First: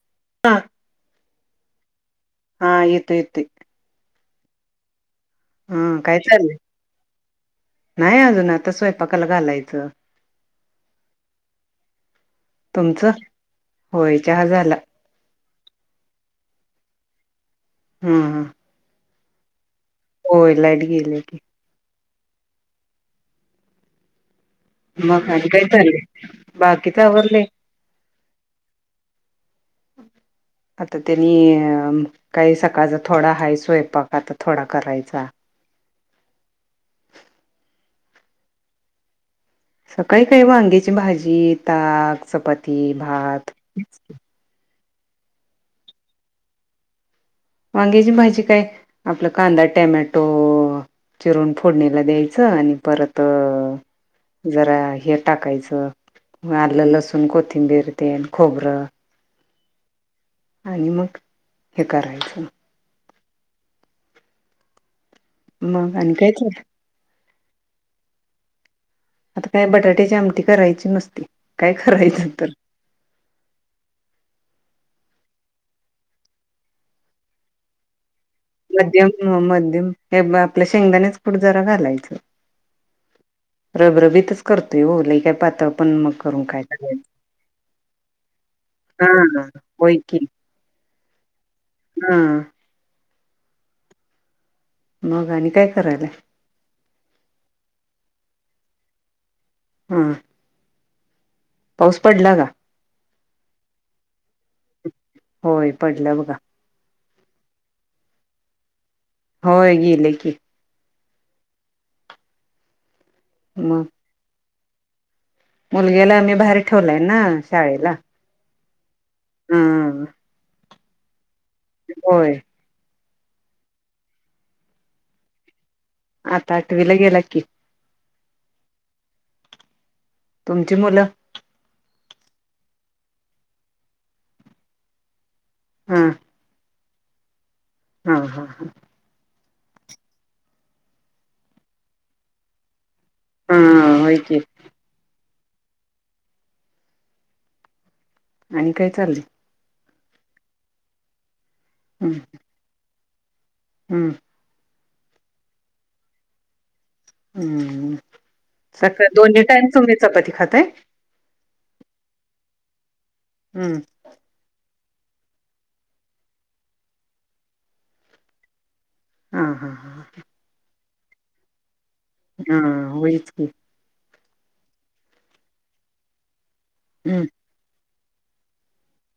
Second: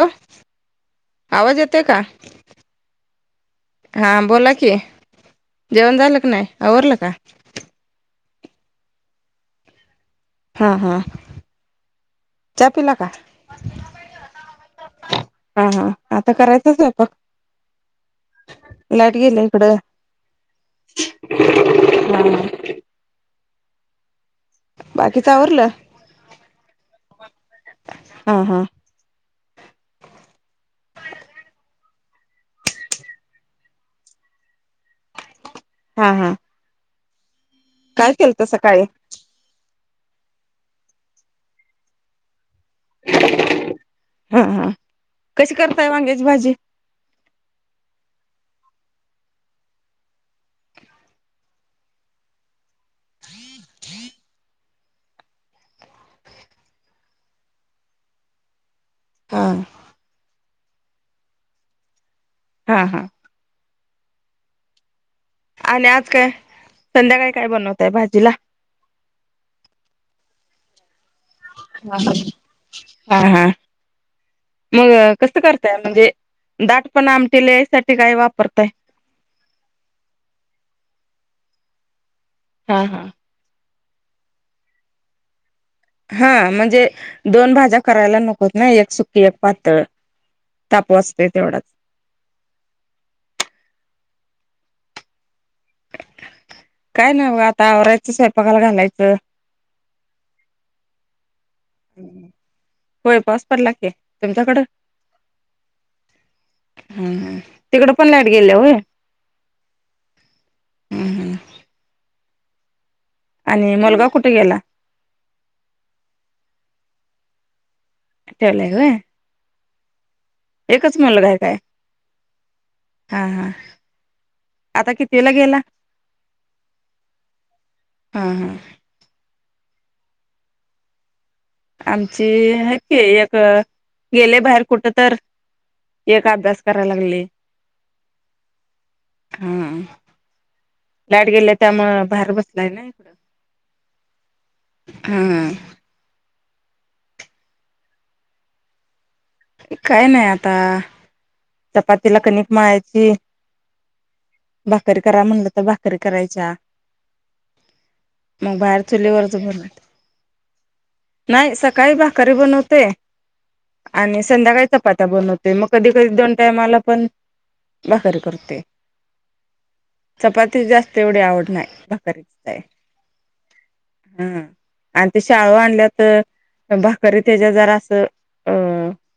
Hello हा आवाज येतोय का? हा. येतोय येतोय हा बोला की जेवण हा काय झालं की नाही चाललंय आवरलं का नाही अजून आता स्वयंपाकाला घालायचं हा हा चहा पिला का? तुमचं होय चहा झाला हा हा आता करायचंच स्वपाक हम् हम्म. गेल्या इकडं हो लाईट गेल्या की. हम्म [inaudible] मग आणि काही आवरलं? चालं बाकीच आवरलय हा हा आता त्यांनी अ काही सकाळचा थोडा हा स्वयंपाक आता थोडा करायचा हा हा काय केलत सकाळी सकाळी काही वांग्याची भाजी, ताक, चपाती- ते भात [unintelligible] हा हा कशी करताय वांग्याची भाजी? वांग्याची भाजी काय, आपलं कांदा टॅमॅटो- चिरून फोडणीला द्यायचं आणि परत- जरा हे टाकायचं. आलं, लसूण, कोथिंबीर तेन खोबरं- हा. आणि मग हे करायचं. हा हा. आणि मग आज काय? कायच संध्याकाळी काय बनवताय भाजीला? आता काय? बटाट्याची आमटी करायची नस- ह ह हा हा. - मग कस करताय? म्हणजे, दाटपणा आमटीला याय साठी काय वाप - मध्यम मध्यम हे आपल्या शेंगदाण्याच कूट जरा घालायचं. हा हा. रबरबीतच करतोय. [unintelligible] करून हा. काय म्हणजे करायचं दोन भाज्या करायला नकोत ना? एक सुक्की, एक हा पातळ. होय की तापस- हा. मग आणि काय करायला? काय नाही हो. आता आवरायचं स्वयंपाकाला घालायचं. हम. पाऊस पडला का? होय. पाऊस पडला की तुमच्याकडं? होय. पडला बघा. हा. तिकड पण लाईट गेले होय. होय गेले की हम् हम. आणि मग मुलगा कुठे गेला? मुलग्याला आम्ही बाहेर ठेवलाय ना? शाळेला. ठेवलाय होय? हम्. एकच मुलगाय काय? होय. हा हा. आता कितवीला गेला? आता आठवीला गेला की. हा हा. तुमची मुलं? आमची -हायेत की, एक गेलय बाहेर कुठ तर- हा एक अभ्यास करायला लागलय. हा हा हा. हा. लाइट गेले त्यामुळ बाहेर बसलाय ना? इकडं. हा. होय की. [inaudible] आणि काय चाललं? काय नाही आता -चपातीला हम्म कनिक मळायची- हम्म. भाकर करा म्हणलं तर भाकरी करायच्या- हम्म. मग बाहेर सकाळी चुलीवरच दोन्ही बनव टाईम तुमी चपाती खाताय? नाही सकाळी भाकरी बनवत- ते हम्म आणि संध्याकाळी चपात्या बनवते. मग कधी कधी दोन- टाइमला पण भाकरी करते हा हा हा चपाती जास्त तेवढी आवड नाही भाकरीच आहे हा वईच हो हा आणि ते शाळु आणल्या तर भाकरी हम्म त्याच्या जरा असं अ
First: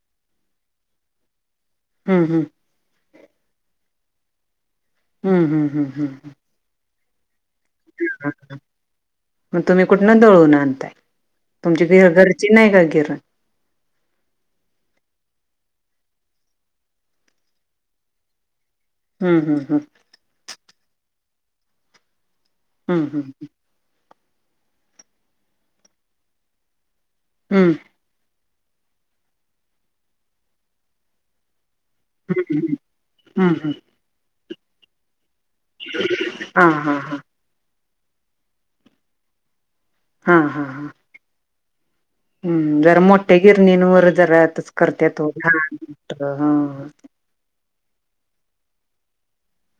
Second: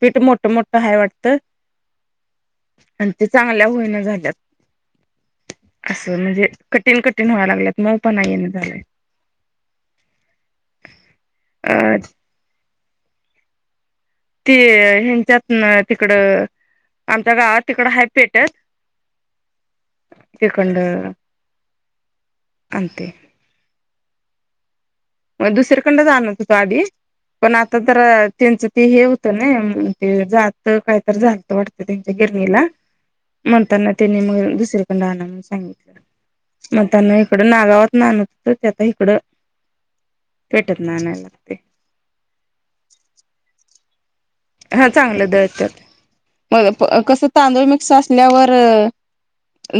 पीठ मोठ मोठं हय वाटतं हम् हम आणि ते चांगल्या होईना झाल्यात हम्म हम्म हम्म हम्म हम्म तीन कटठीिण व्हाय लागत मग पण नाही झालंय मग तुम्ही कुठन दळून आणताय तुमची अ घरची नाही का केरळ ती हच्यात तिकडं आमच्या गावात तिकड हाय पेटत हम्म हम्म हम्म किकड हम्म हम्म ह मग दुसर्याकंड जाणत हो तो आधी पण हम्म आता तर त्यांचं ते हे होतं ना ते जात कायत झालत वाटत त्यांच्या हम्म गिरणीला हम्म हम्म हम्म म्हणताना त्यांनी मग दुसर्याकंड आणत हा हा हा म्हणताना इकडं नागावात न होत ते आता इकडं हा हा पेटत हा नानायला लागते हम्म जरा मोठ्या गिरणींवर जरा आतच हा करत्यात ओ चांगलं दळत्यात मग हा कस तांदूळ मिक्स असल्यावर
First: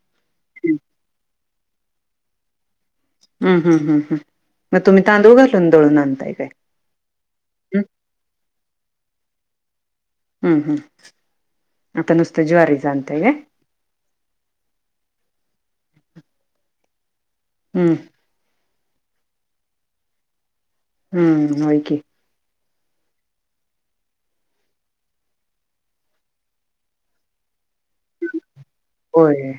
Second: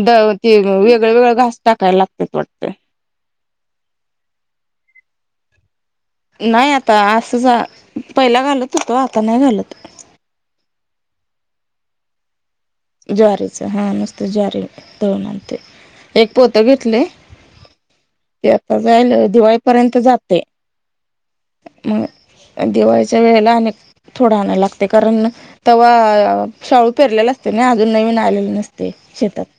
द ते वेगळ वेगळ घास टाकायला लागत वाटते हम्म हम् हम् हम् मग तुम्ही तांदुळ घालतन नाही आता असं जा हं पहिला घालत होतो आता नाही घालत हं हं आता नुस ज्वारीच हा नुसत ज्वारी दळून आणते एक पोत घेतले हम्म जाईल दिवाळीपर्यंत जाते हम्म होय की मग दिवाळीच्या वेळेला अनेक थोडा आणायला लागते कारण तेव्हा शाळू पेरलेला असते ना अजून नवीन आलेले नसते शेतात होय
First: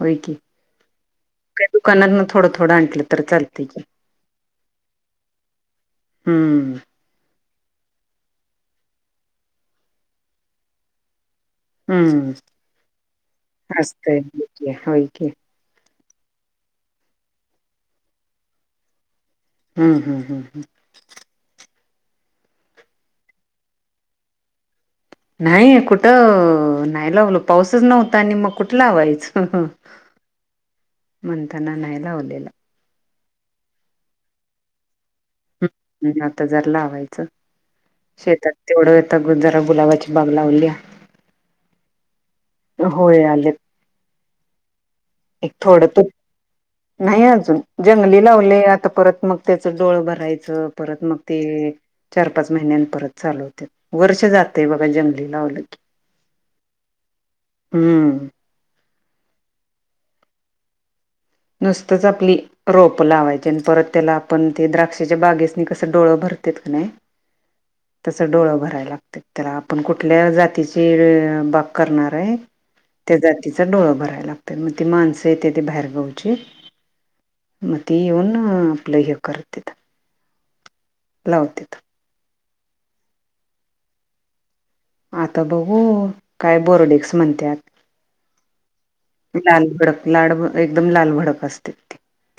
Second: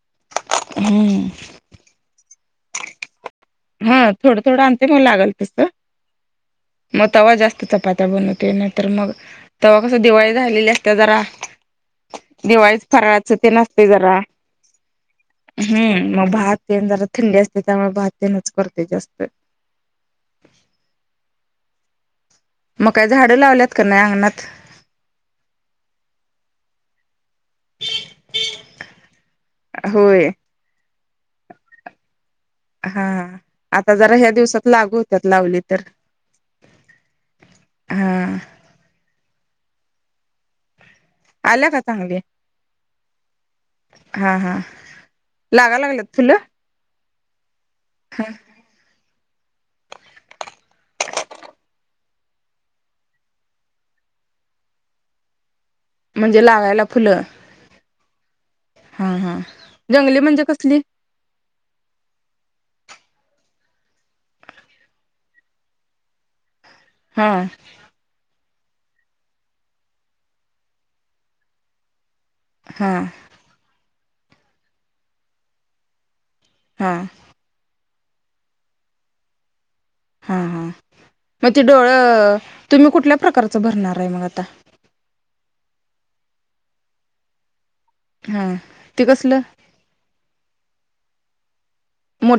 होय की हम्म का दुकानातन थोडं थोडं आणलं तर ल हा थोडं थोडं आणते मग लागल तस हं मग तवा जास्त चपात्या बनवते नाहीतर मग तेव्हा कस दिवाळी झालेली असत जरा हं दिवाळीस फराचं ते नसते जरा असतंय होय की होय की. हम्म मग भात तेन जरा थंडी असते त्यामुळे भातनच करते असत हम्म हम्म हम्म हम्म म का झाडं लावल्यात कर नाही आंगणात नाही कुठं नाही लावल पाऊसच नव्हता आणि मग कुठ ला हवायचं होय मंत न नाहीयला होवलला हा आता जरा ह्या दिवसात लागू होत्यात लावली ह तर हम् आता जर लावायचं हा शेतात तेवढं तगूत जरा गुलावाची बाग लावली आल्या का चांगली होय आले हा हा एक लागा थोडंत लागल्यात फुलं नाही अजून जंगली लावले आता परत मग त्याच डोळ भरायच परत मग ते चार पाच महिन्यां परत चाल वर् जातय बघा जंगली लावलं की म्हणजे लावायला फुलं हम्म. हा हा जंगली म्हणजे कसली? नुसतच आपली रोप लावायची आणि परत त्याला आपण ते द्राक्षाच्या बागेसनी कस डोळं भर क हा तस डोळं भर करा लागत त्याला आपण कुठल्या जातीची बाग करणार हा त्या जातीचा डोळ भरायला लागत मग ती माणसं येते ते बाहेरगावची हा. ते येऊन आपलं हे करतीत. हा हा मग ते डोळं तुम्ही कुठल्या प्रकारचं भरणार आहे मग आता? आता बघू काय बोरोडेक्स म्हणत्यात. हा ती कसलं लाल भडक लाड एकदम लाल भडक असते.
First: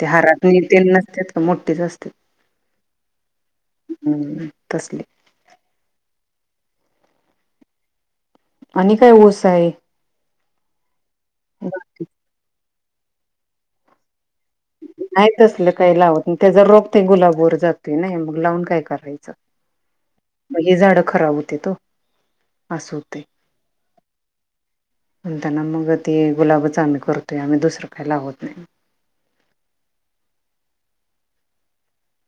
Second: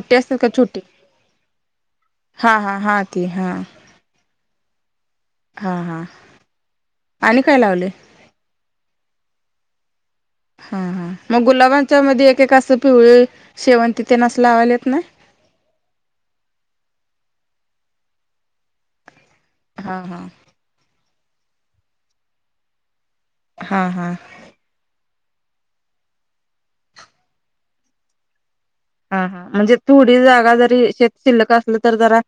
ते असतात हारात का नि छोटी त नसतात का मोठीेच असते. हा हा हा ती हा हम्म तसले. हा हा आणि काय लावले. आणि काय ओस आहे हा हा मग गुलाबांच्या मध्ये एकका असं पिवळी शेवंती ते नस नाही तसलं काही लावत त्या ज रोप ते गुलाबर जाते ना मग लावून काय करायचं. हा हा. मग हे झाडं खराब होत्यात हो असं होतंय. हा हा. पण त्यांना मग ते गुलाबच आम्ही करतोय आम्ही दुसरं काही लावत नाही. हा ह म्हणजे थोडी जागा जरी शेत शिल्लक असलं तर जरा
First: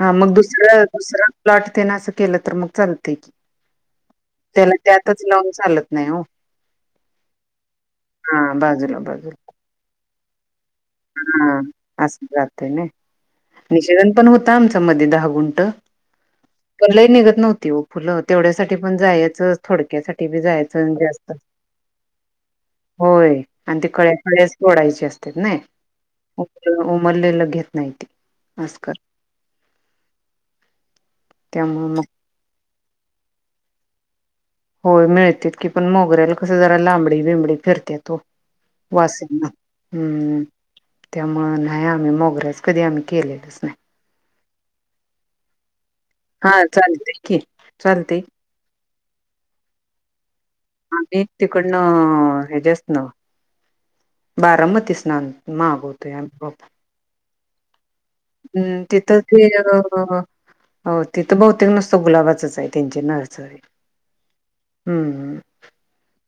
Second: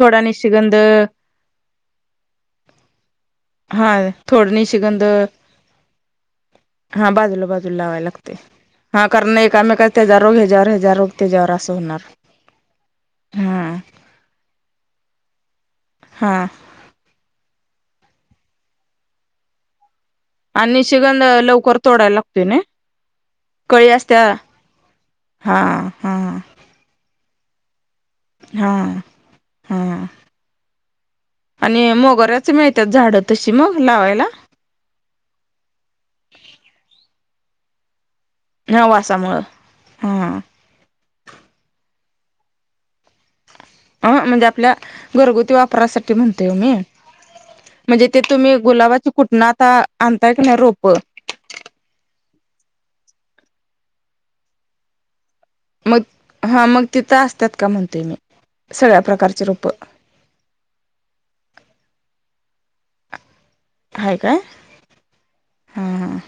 हा मग निशिगंध दुसरं दुसर प्लॉट त्यांन असं केलं तर मग चालतंय की हा थोड त्याला निशिगंध. त्यातच लावून चालत नाही हो हा बाजूला बाजू लावाय लागते हा बाजूला हा कारण बाजूला एकामेका त्याज रोग ह्याज हा असं जातं ना हा निषेधन पण होत आमच्या मध्ये दहा गुंट हा कलही निघत नव्हती फुलं तेवढ्यासाठीठी पण जायच थोडक्यासाठी बी आणि नि जायचं शिगंध जास्त लवकर तोडायला लागते ना. होय आणि ती कळी कळ्या असत्या कळ्यास तोडायची असत्यात ना. हा हा उमरलेला घेत नाही ते. हा आजकाल हा आणि त्यामुळे मग मोगऱ्याच मिळ त्या झाडं तशी मग लावायला. होय मिळते की पण मोगऱ्याला कस जरा लांबडी बिंबडी फिरत्यात हो हा वासामुळं वासामुळे हा हम्म त्यामुळे नाही आ आम्ही मोगराच कधी आम्ही केलेलंच नाही. अ म्हणजे आपल्या घरगुती वा परासाठी म्हणतोय हा ओ मी चालतय की म्हणजे ते चालतय तुम्ही गुलाबाच कुठंन आता की नाही रोप आम्ही तिकडन हिझ्यासन बारामतीसना मग हा मग तिथं असतात का म्हणत हम्म तिथं ते अ तिथं बहुतेक नसतं गुलाबाच चच आहे त्यांची नर्सरी. आहे काय हा हा.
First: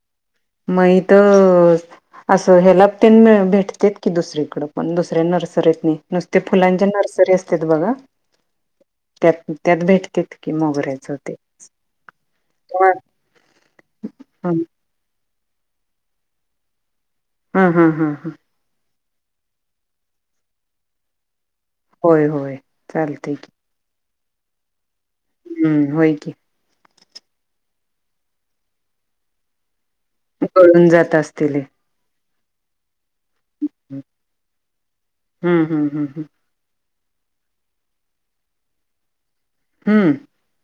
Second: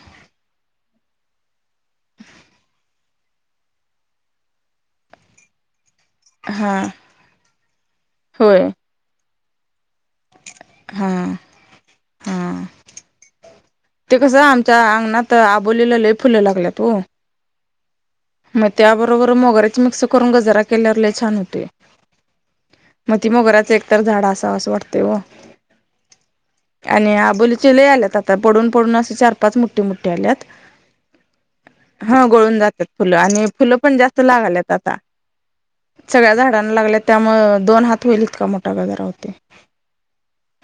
महीत असं ह्याला त्यां भेटत्यात की दुसरीकडं पण दुसऱ्या नर्सरीतनी नुसत्या हा फुलांच्या नर्सरी असतात बघा होय त्यात त्यात भेट ते त की हा मोगऱ्याचं तेच हा ते कसं हा आमच्या अंगणात त आबोलीला लय फुलं लागल्यात हो. हम्म हम्म हम्म. मग त्याबरोबर मोगऱ्याच मिक्स करून गजरा केल्यावर लय छान होतय. होय होय चालतंय की तर झाड असावस वाटतंय व हम्म होय की आणि आबोली आत आ पडून पडून अस चार पाच मोठी मोठी आल्यात गळून जात असतील हे हाव. गळून जातात फुलं आणि फुलं पण जास्त लागायल्यात आता हम्म हम्म हम्म सगळ्या झाडांना लागल्यात. त्यामुळं दोन हात होईल इतका मोठा गजरा होतय. हम्म.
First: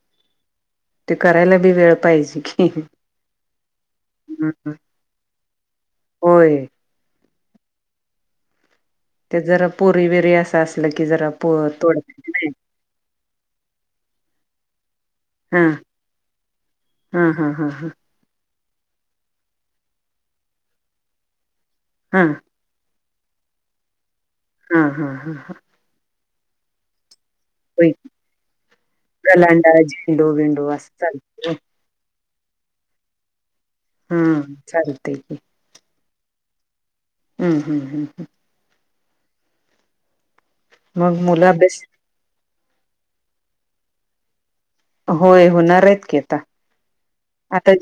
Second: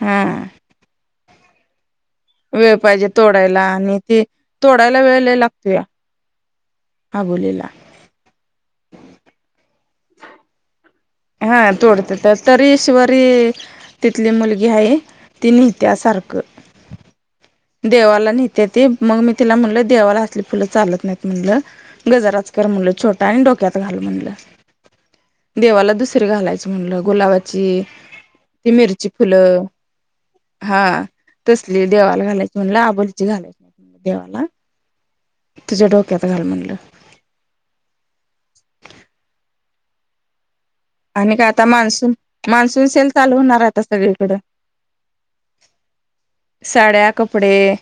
हां. ते करायला बी वेळ पाहिजे की वेळ हं, पाहिजे तोडायला आणि ते हं. तोडायला वेळ लय लागतोया. होय अबोलीला तेच जरा पोरी बिरी असं अस. हा तोडते तरी ईश्वरी तिथली मुलगी हाय. ती हा नित्या सारखं. हा हा हा हा देवाला नेहत्या ती मग मी तिला म्हणल देवाला असली फुलं चालत नाहीत म्हणलं. हा गजराच कर म्हणल छोटा आणि डोक्यात घाल म्हणलं. हा हा हा हा. कुठं घालायचं म्हणलं गुलाबाची होय. ती मिरची फुलं कलांडा झेंडू बिंडू हा असं चालतं तसली देवाला घालायची. म्हटलं अबोलीची घाला. हम्म चालते ह. त्यात घाल म्हणलं. हम्म हम्म हम्म हम्म. मग आणि मुलं का आता अभ्यास मान्सून मान्सून सेल चालू होणार आहे आता सगळीकडें होय होणार आहेत की आता साड्या कपडे आता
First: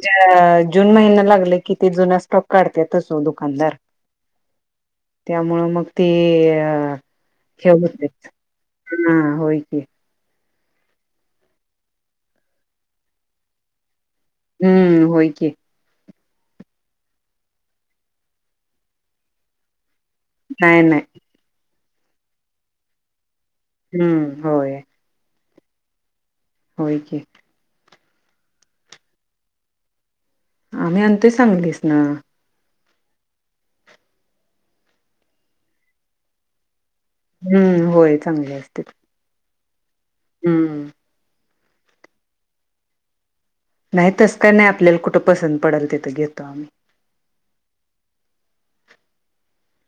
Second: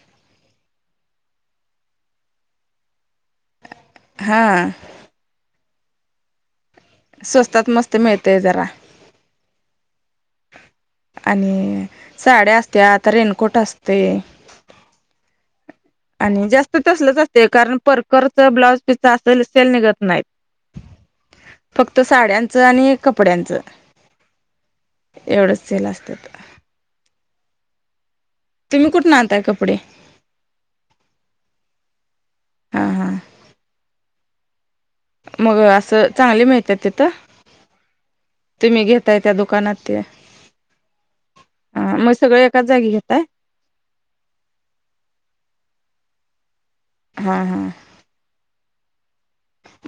जून महिना लागले किती जुना स्टॉक काढत्यात. दुकानदार हा त्यामुळं मग ते स्वस्तात खे मस्त मिळतय जरा हा होय क. आणि साड्या असत्यात आता रेनकोट असतंय. हम्म होय की आणि जास्त तसलंच असतय कारण परकरच ब्लाऊज पिस असलं सेल निघत नाहीत. नाही नाहीय. फक्त साड्यांचं आणि कपड्यांचं हम्म होय. एवढंच सेल असतात. होय की तुम्ही कुठंन आणताय कपडे. आम्ही आणतो सांगलीसन. हा हा. मग असं चांगले मिळत्यात तिथं हम्म, होय चांगले असते. तुम्ही घेताय त्या दु कानातं त्या. हम्म. ह मग सगळ एकाच जागी घेताय. नाही तस काय नाही आपल्याला कुठं पसंत पडेल तिथं घेतो आम्ही. हा हा.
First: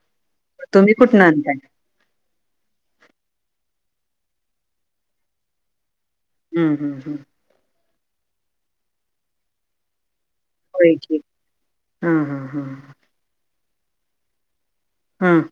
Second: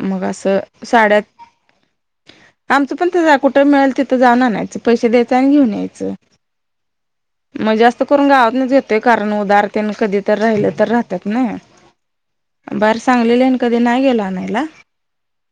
मग असं तुम्ही साड्यात, कुठनं आणताय? आमचं पण तसच कुठं मिळा ल तिथं जाऊन आणायच पैसे द्यायं आणि घेऊन यायचं. हम्म हम्म हम्म. मग जास्त करून गावातनच घतोय कारण उदारतेन कधी तर राहिलं तर होय की. राहतात नाय हां, हां, हां. बाहेर सांगलीला अन कधी नाही गेला आणयला. हम.